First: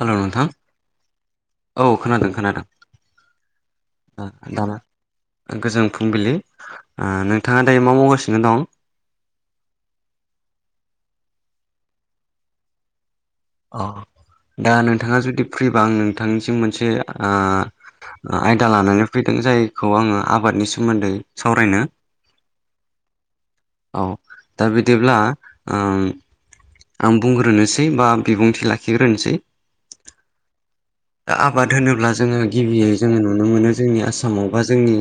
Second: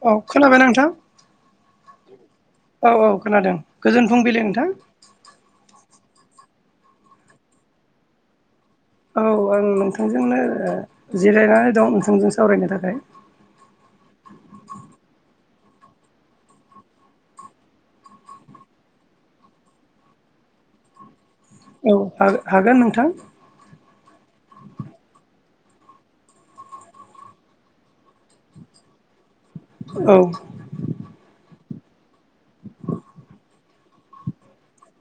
हेल' औ नोंथां खोनाबाय औ खोनादों खोनादों। औ-औ खोनादों गोजोन फुंबिलि नोंथां। दाना गोजोन फुंबिलि नोंथाङा दायो मा मावगासिनो दं। औ आं नोंथांजोंनो जिरायनानै दं नोंथांजों सावरायनो थाखाय औ दा नोंथाङा जुदि फ्रिबा आं नोंथांनिसिम मोनसे आ आयदा लानानै फैदों जायखौ आङो आबादनि सोमोन्दै सावरायनो औ हागोन नोंथां। औ दा बिदिब्ला ओम आं बुंग्रोनोसै बा बिबुंथि लाखिग्रोनोसै। औ। [inaudible] दा आबाद होनोब्ला जोङो गिबियै जोङो नुनो मोनो जोंनि आसामाव बा जोंनि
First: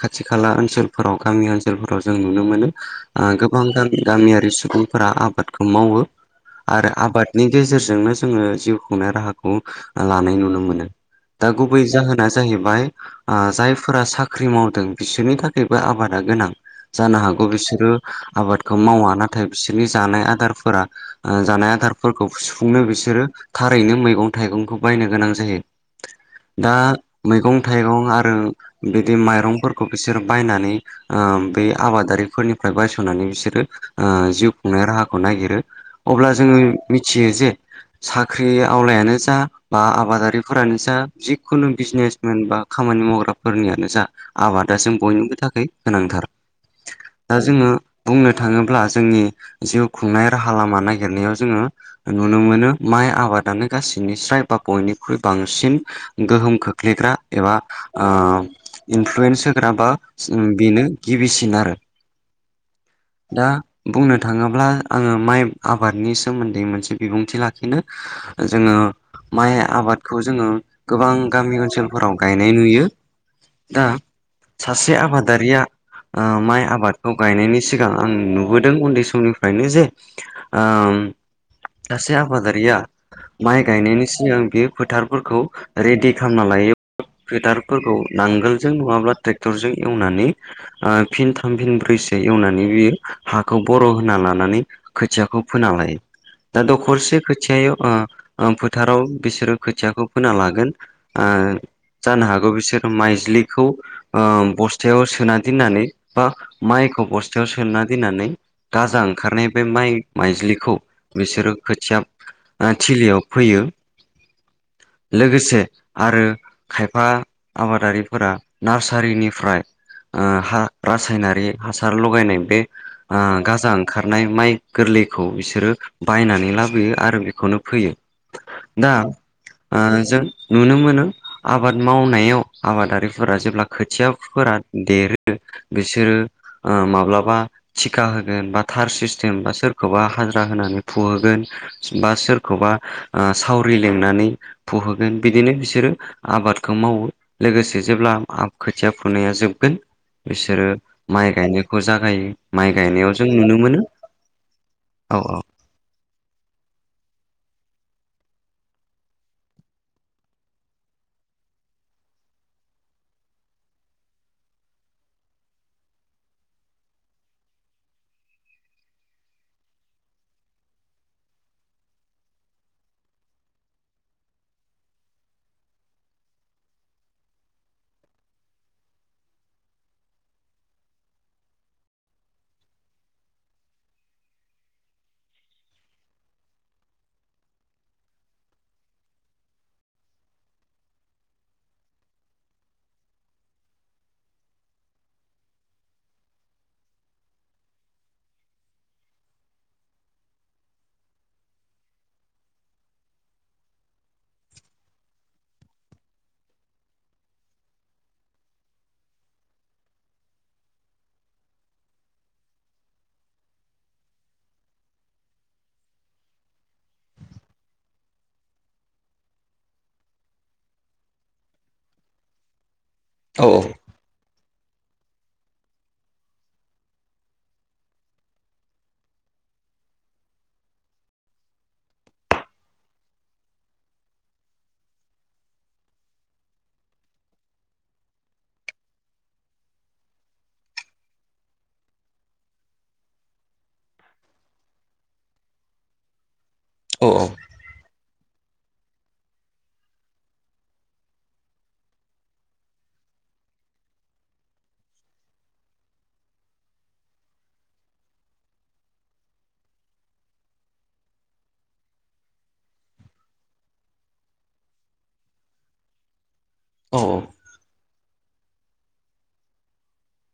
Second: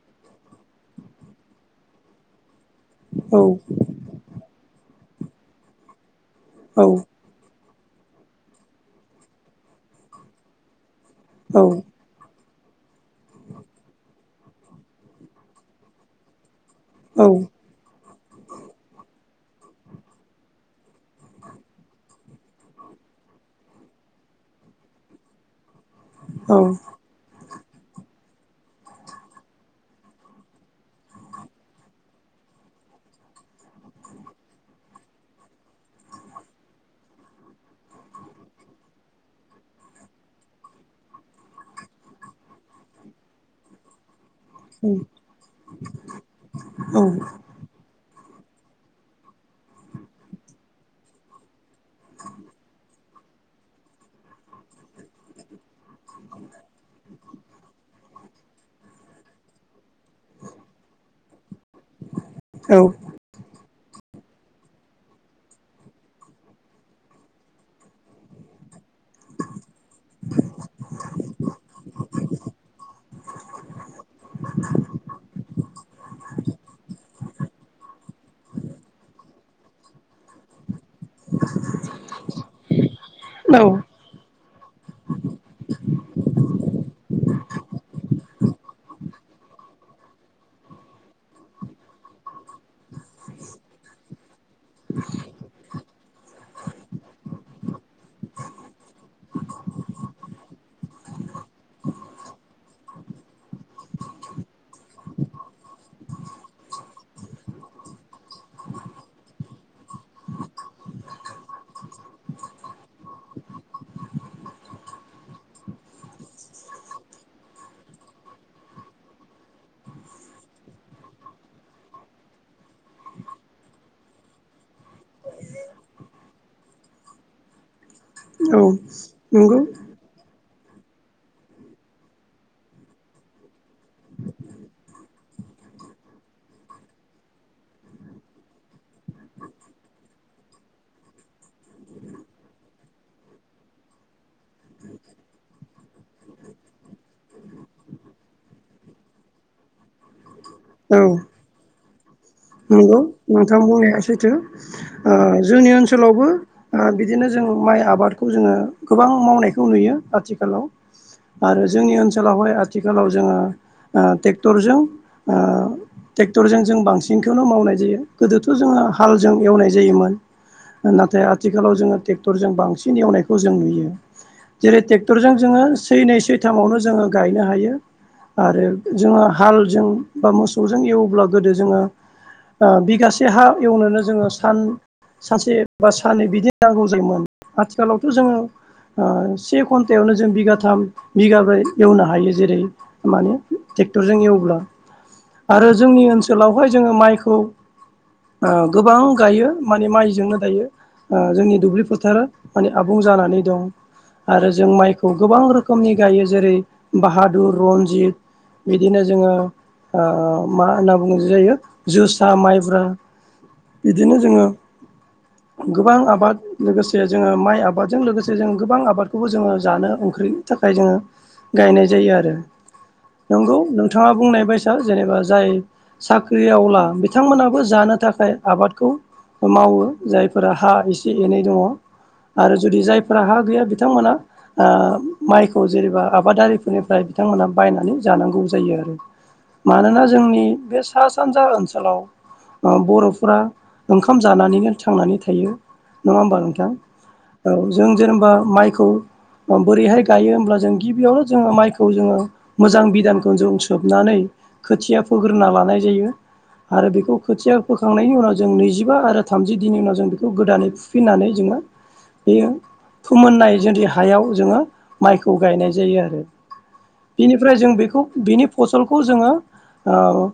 खाथि खाला ओनसोलफोराव गामि ओनसोलफोराव जों नुनो मोनो। औ गोबां गामियारि सुबुंफोरा आबादखौ मावो औ आरो आबाद नि गेजेरजोंनो जोङो जिउ खुंनाय राहाखौ लानाय नुनो मोनो दा औ गुबै जाहोन दा जाहैबाय जायफोरा साख्रि मावदों बिसोरनि थाखायबो आबादा गोनां। जानो हागौ बिसोरो आबादखौ मावा नाथाय बिसोरनि जानाय आदार फोरा जानाय आदारफोरखौ सुफुंनो बिसोरो थारैनो मैगं थाइगंखौ बायनो गोनां जायो दा मैगं-थाइगं आरो बिदि माइरंफोरखौ बिसोर बायनानै बे आबादारिफोरनिफ्राय बायस'नानै बिसोरो जिउ खुंनाय राहा ओ खौ नायगिरो अब्ला जोङो मिथियो जे साख्रि आवलायानो जा बा आबादारिफोरानो जा जिखुनु बिजनेस जेनबा खामानि मावग्राफोरनियानो जाओ आबादा जों बयनिबो थाखाय गोनांथार दा जोंङो ओ बुंनो थाङोब्ला जोंनि जिउ खुंनाय राहा लामा नागिरनायाव जोंङो ओ नुनो मोनो माइ आबादानो ओ गाससिनि स्राय बा बयनिख्रुइ बांसिन गोहोम खोख्लैग्रा एबा ओ इनफ्लुयेन्स होग्रा बा बेनो गिबिसिन आरो। औ। दा बुंनो थाङोब्ला ओ आंङो माइ आबादनि सोमोन्दै मोनसे बिबुंथि लाखिनो जोंङो ओ माइ आबादखौ जोंङो गोबां गामि ओनसोलफोराव गायनाय नुयो। दा सासे आबादारिया माइ आबादखौ गायनायनि सिगां आं नुबोदों उन्दै समनिफ्रायनो जेनो सासे आबादारिया औ माइ गायनायनि सिगां बेयो फोथारफोरखौ रेडि खालामना लायोना फोथारफोरखौ नांगोलजों नङाब्ला ट्रेक्टरजों एवनानैओ फिन थाम फिन ब्रैसो एवनानै बियो हाखौ बर' होना लानानैनो खोथियाखौ फोनानैओ दा दखरसे खोथिय फोथाराव बिसोरो खोथियाखौ फोना लागोनो जानो हागौ बिसोर माइज्लिखौहाय बस्थायाव सोना दोननानै बा माइखौ बस्थायाव सोना दोननानैओ गाजा ओंखारनायो बे माइ माइज्लिखौ बिसोरो खोथिया थिलियाव फैयो। लोगोसे आरो। खायफा आबादारिफोरा नार्सारिनिफ्रायो ह रासायनारि हासार लगायनाय बे गाजा ओंखारनायो माइ गोरलैखौ बिसोरो बायनानै लाबोयो आरो बेखौनो फैयो ओ औ दा नंगौ जों नुनो मोनो ओ आबाद मावनायाव आबादारिफोरा जेब्ला खोथियाफोरा देरो ओ बिसोरो माब्लाबा टिका होगोन बा थार सि जेनेबा सोरखौबा हाजिरा होनानै फुहोगोना बा सोरखौबा ओ सावरि लिंनानै फुहोगोन बिदिनो बिसोरो आबादखौ मावो। लोगोसे जेब्ला आ खोथिया फुनाया जोबगोन बिसोरो ओ औ माइ गायनायखौ जागायो। माइ नंगौ गायनायाव जों नुनो नोंथां मोनो बुंनाया सैथो औ जोंनि ओनसोलावबो बिदिनो जों माइ आबादखौ जोङो गोबां मावनायखौ नुयो आथिखालाव आरो जोंनि ओनसोलावहाय आथिखालाव जोङो ट्रेक्टरजों ओ ट्रेक्टरजों जों बांसिनखौनो मावनाय जायो गोदोथ' जोो हालजों एवनाय जायोमोन। नाथाय आथिखालाव जोङो ट्रेक्टरजों बांसिन एवनायखौ जों नुयो। जेरै ट्रेक्टरजों जोंङो सै नै सैथामावनो जोंङो गायनो हायो। आरो जोंङो हालजों बा मोसौजों एवब्ला गोदो जोंङो ओ बिगासे हा एवनोनो जोङो साना सानसे बा सानै बिदि नांगौ जायोमोन आथिखालावथ' जोंङो। से घन्टायावनो जों बिगाथाम बिगाब्रै एवनो हायो जेरैओ माने ट्रेक्टरजों एवब्ला आरो जोंनि ओनसोलावो बेवहाय जोंङो माइखौ गोबां गायो माने माइजोंनो दायो। जोंनि दुब्लि फोथारा माने आबुं जानानै दं। आरो जों माइखौ गोबां रोखोमनि गायो जेरै बाहादुर रनजित बिदिनो जोंङो मा होनना बुंङो जायो जोसा माइब्रा बिदिनो जोंङो [inaudible] गोबां आबाद लोगोसे जोंङो माइ आबादजों लोगोसे जों गोबां आबादखौबो जोङो जानो ओंख्रि थाखाय जोङो गायनाय जायो आरो। नंगौ नोंथाङा बुंनाय बायसा जेनेबा जाय साख्रि आवला बिथांमोनाबो जानो थाखाय आबादखौ मावो जायफोरा हा एसे एनै दङ। आरो जुदि जायफोरा हा गैया बिथांमोना। ओ माइखौ जेनेबा आबादारिफोरनिफ्राय बिथांमोनहा बायनानै जानांगौ जायो आरो। मानोना जोंनि बे सा सानजा ओनसोलाव ओ बर'फोरा ओंखाम जानानैनो थांनानै थायो नङा होमबा नोंथां? अ औ। औ जों जेनेबा माइखौ अ बोरैहाय गायो होमब्ला जों गिबियावनो जोङो माइखौ जोङो मोजां बिदानखौ जों सोबनानै खोथिया फोग्रोना लानाय जायो। आरो बेखौ खोथिया फोखांनायनि उनाव जों नैजिबा आरो थामजि दिननि उनाव जों बेखौ गोदानै फुफिननानै जोङो बेयो फोमोननाय जुदि हायाव जोङो माइखौ गायनाय जायो आरो। बिनिफ्राय जों बेखौ बिनि फसलखौ जोङो ओ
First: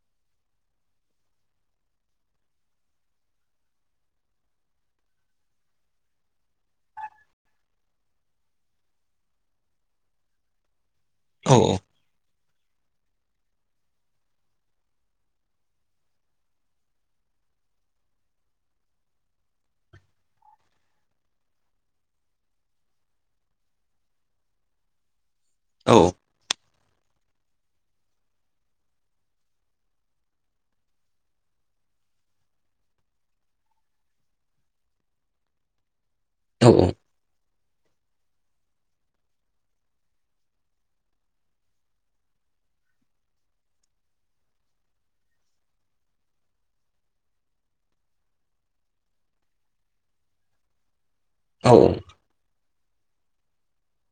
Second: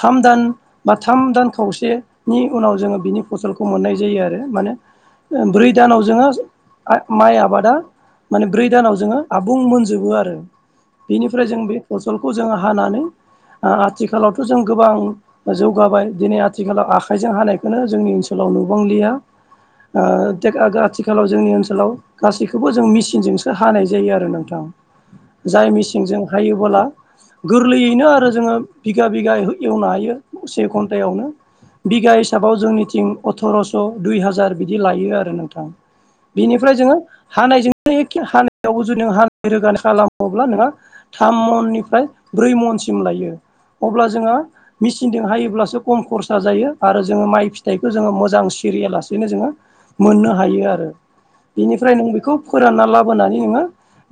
थाम दान बा थाम दान खावसेनि उनाव जोङो बिनि फसलखौ मोननाय जायो आरो माने ओ ब्रै दानाव जोङो माइ आबादा माने ब्रै दानाव जोङो आबुं मोनजोबो आरो। बेनिफ्राय जों बे फसलखौ जोङो हानानै आथिखालावथ' जों गोबां जौगाबाय दिनै आथिखालाव आखाइजों हानायखौनो जोंनि ओनसोलाव नुबांलिया। ओ आथिखालाव जोंनि ओनसोलाव गासैखौबो जों मेचिनजोंसो हानाय जायो आरो नोंथां। जाय मेसिनजों हायोबोला गोरलैयैनो आरो जोङो बिगा बिगायै एवनो हायो से घन्टायावनो बिगा हिसाबाव जोंनिथिं अथरस' दुइ हाजार बिदि लायो आरो नोंथां। बिनिफ्राय जोङो हानायजों एखे हानायावबो जुदि हानाय रोगानाय खालामोब्ला नोंहा थाम मननिफ्राय ब्रै मनसिम लायो अब्ला जोङो मेचिनजों हायोब्लासो खम खरसा जायो आरो जोङो माइ फिथाइखौ जोङो मोजां सिरिया लासेनो जोङो मोननो हायो आरो औ बेनिफ्राय नों बेखौ फोरानना लाबोनानै नोङो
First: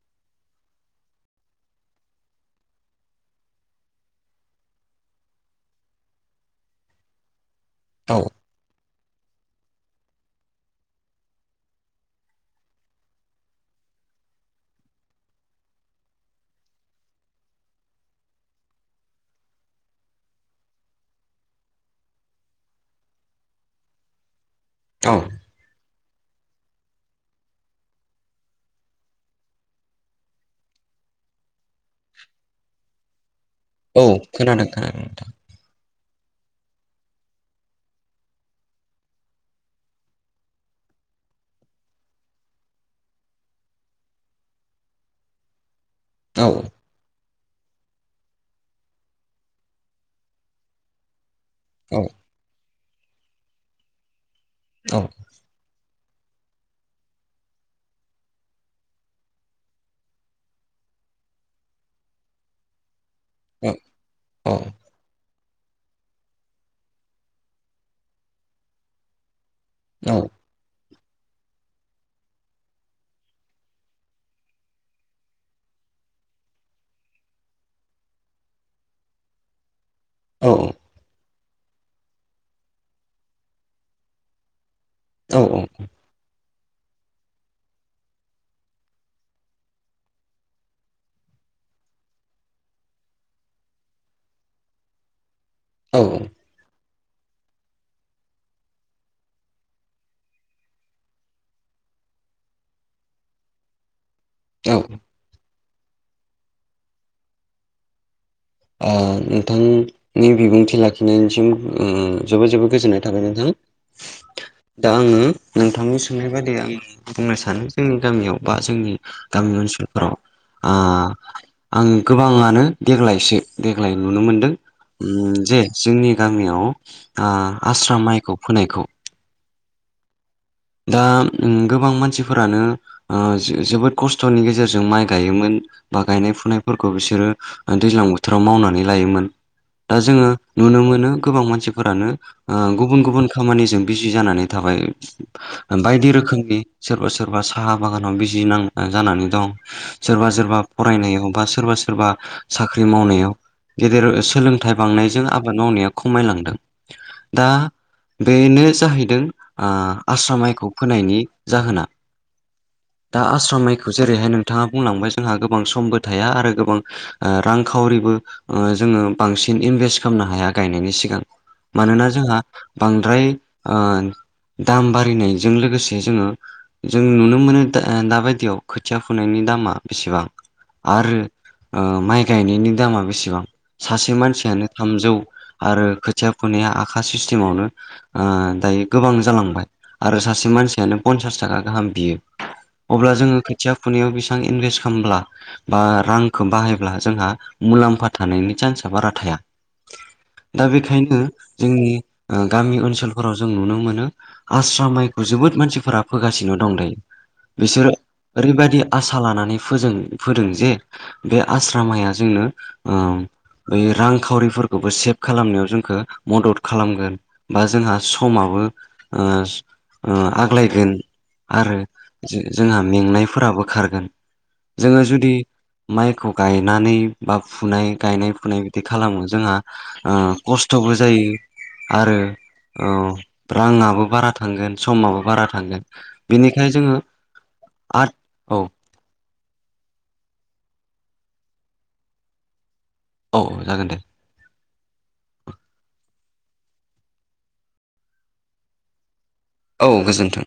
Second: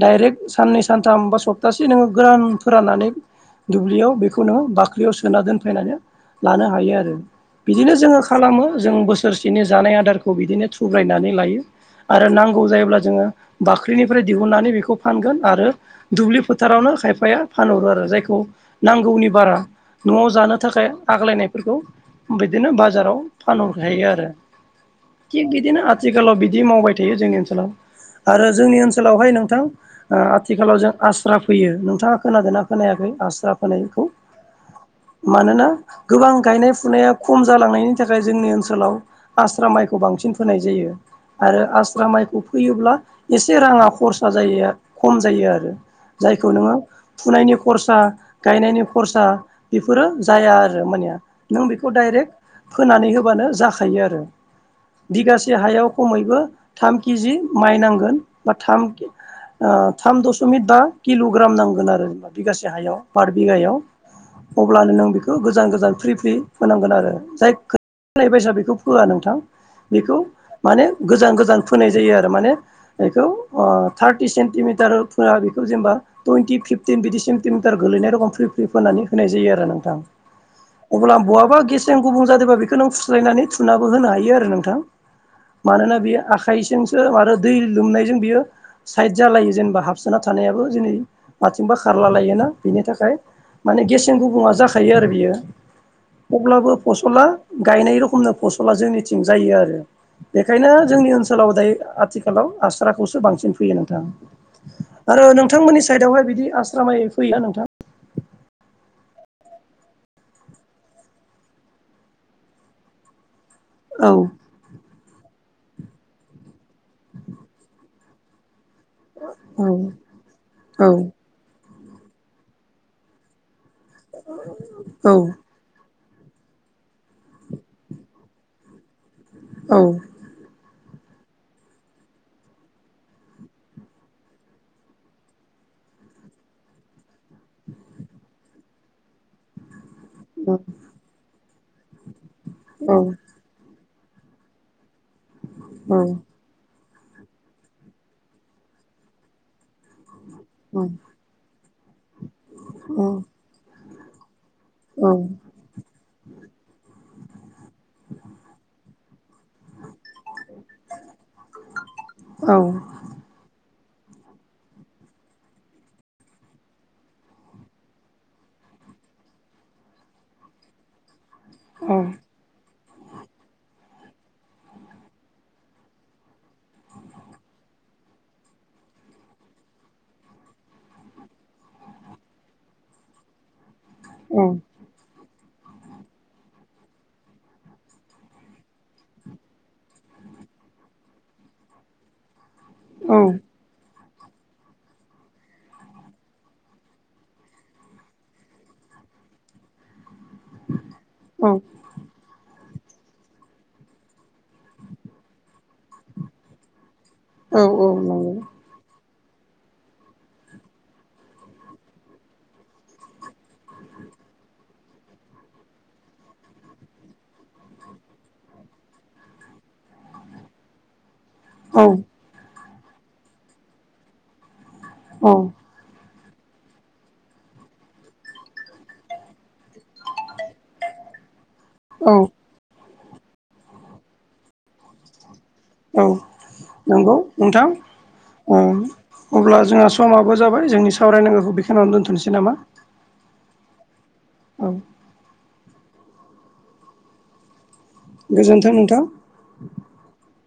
डाइरेक्ट साननै सानथाम बा सप्तासे नोङो गोरान फोराननानै दुब्लियाव बेखौनो बाख्रियाव सो सोना दोनफैनानै लानो हायो आरो बिदिनो जोङो खालामो जों बोसोरसे बिदिनो जानाय आदारखौ बिदिनो थुब्रायनानै लायो। आरो नांगौ जायोब्ला जोङो बाख्रिनिफ्राय दिहुननानै बेखौ फानगोन आरो दुब्लि फोथारावनो खायफाया फानहरो आरो जायखौ नांगौनि बारा न'आव जानो थाखाय आग्लायनायफोरखौ बिदिनो बाजाराव फानहर हायो आरो। औ थिग बिदिनो आथिखालाव बिदि मावबाय थायो जोंनि ओनसोलाव आरो जोंनि ओनसोलावहाय नोंथां आथिखालाव जों आस्रा फैयो नोंथाङा खोनादोंना खोनायाखै आस्रा फोनायखौ खोनादों खोनादों। नोंथां मानोना गोबां गायनाय फुनाया खम जालांनायनि थाखाय जोंनि ओनसोलाव आस्रा माइखौ बांसिन फोनाय जायो आरो आस्रा माइखौ फोयोब्ला एसे राङा खरसा जायो खम जायो आरो। जायखौ नोङो फुनायनि खरसा गायनायनि खरसा बेफोरो जाया आरो मानया नों बेखौ औ डाइरेक्ट फोनानै होबानो जाखायो आरो। औ बिगासे हायाव खमैबो थाम केजि माइ नांगोन बा थाम थाम दशमिक बा किल'ग्राम नांगोन आरो जेनेबा बिगासे हायाव पार औ बिगायाव। औ अब्लानो नों बेखौ गोजान गोजान फ्रि फ्रि फोनांगोन आरो जाय ख एभाइसा बेखौ फोया नोंथां। औ बेखौ माने गोजान गोजान फोनाय जायो आरो माने बेखौ थार्टि सेन्टिमिटारफोरा बेखौ जेनेबा टुइनटि फिफटिन बिदि सेन्टिमिटार गोलैनाय रखम फ्रि फ्रि फोननानै होनाय जायो आरो नोंथां। औ अब्ला बहाबा गेसें गुबुं जादोंबा बेखौ नों फुस्लायनानै थुाबो होनो हायो आरो नोंथां। औ मानोना बेयो आखाइजोंसो आरो दै लोमनायजों बियो साइद जालायो जेनेबा हाबसोना थानायाबो जनै माथिंबा खारला लायोना बिनि थाखाय माने गेसें गुबुङा जाखायो आरो बियो औ अब्लाबो फसला गायनाय रखमनो फसला जोंनिथिं जायो आरो। बेखायनो जोंनि ओनसोलाव दायो आथिखालाव आस्राखौसो बांसिन फैयो नोंथां। औ आरो नोंथांमोननि साइडआवहाय बिदि आश्रामायै फैया नोंथा। अ नोंथां नि बिबुंथि लाखिनायनिसिम जोबोद जोबोद गोजोननाय थाबाय नोंथां। औ दा आङो नोंथांनि सोंनाय बादि आं बुंनो सानो जोंनि गामियाव बा जोंनि गामि औ ओनसोलफोराव औ आं गोबाङानो देग्लायसो देग्लाय नुनो मोनदों औ उम जे जोंनि गामियाव आ आस्रा माइखौ फोनायखौ औ दा गोबां मानसिफोरानो आ जोबोद खस्थ'नि गेजेरजों माइ गायोमोन बा गायनाय फुनायफोरखौ बिसोरो दैज्लां बोथोराव मावनानै लायोमोन दा जोङो नुनो मोनो गोबां मानसिफोरानो औ गुबुन गुबुन खामानिजों बिजि जानानै थाबाय। बायदि रोखोमनि सोरबा सोरबा साहा बागानाव बिजि नां जानानै दं सोरबा सोरबा फरायनायाव बा सोरबा सोरबा साख्रि औ मावनायाव गेदेर सोलोंथाइ बांनायजों आ बाद मावनाया खमायलांदों दा बेनो जाहैदों आ आस्राखौ फोनायनि जाहोना दा आस्रा माइखौ जेरैहाय नोंथाङा बुंलांबाय जोंहा गोबां समबो थाया आरो गोबां रांखावरिबो जोङो बांसिन इनभेस्ट खालामनो हाया गायनायनि सिगां। औ मानोना जोंहा बांद्राय दाम बारिनायजों लोगोसे जोङो जों नुनो मोनो दाबायदियाव खोथिया फुनायनि दामा बेसेबां आरो माइ गायनायनि दामा बेसेबां सासे औ मानसियानो थामजौ आरो खोथिया फुनाया आखा सिस्टेमावनो दायो गोबां जालांबाय। आरो सासे मानसियानो पन्सास थाखा गाहाम बियो अब्ला औ जोङो खिथिया खुनायाव बेसेबां इनभेस्ट खालामब्ला बा रांखौ बाहायब्ला जोंहा मुलाम्फा थानायनि चान्स बारा थाया। दा बेखायनो औ जोंनि गामि ओनसोलफोराव जों नुनो मोनो आस्रा माइखौ जोबोद मानसिफोरा फोगासिनो दं दायो औ बिसोरो नंगौ ओरैबायदि आसा लानानै फोजों फोदों जे बे आस्रा माइया जोंनो बै रांखावरिफोरखौबो सेभ खालामनायाव जोंखौ मदद खालामगोन। बा जोंहा ओ ओ समाबो आग्लायगोन आरो औ जोंहा मेंनायफोराबो खारगोन जोङो जुदि औ माइखौ गायनानै बा फुनाय गायनाय फुनाय बिदि खालामो जोंहा आ खस्थ'बो औ आरो राङाबो बारा थांगोन समाबो बारा थांगोन। औ बेनिखायनो जोङो नंगौ नोंथां औ। अब्ला जोंहा समाबो जाबाय जोंनि सावरायनांगौखौ बेखनिनानै दोनथ'नोसै नामा? औ जागोन दे। औ। गोजोन्थों नोंथां। औ गोजोन्थों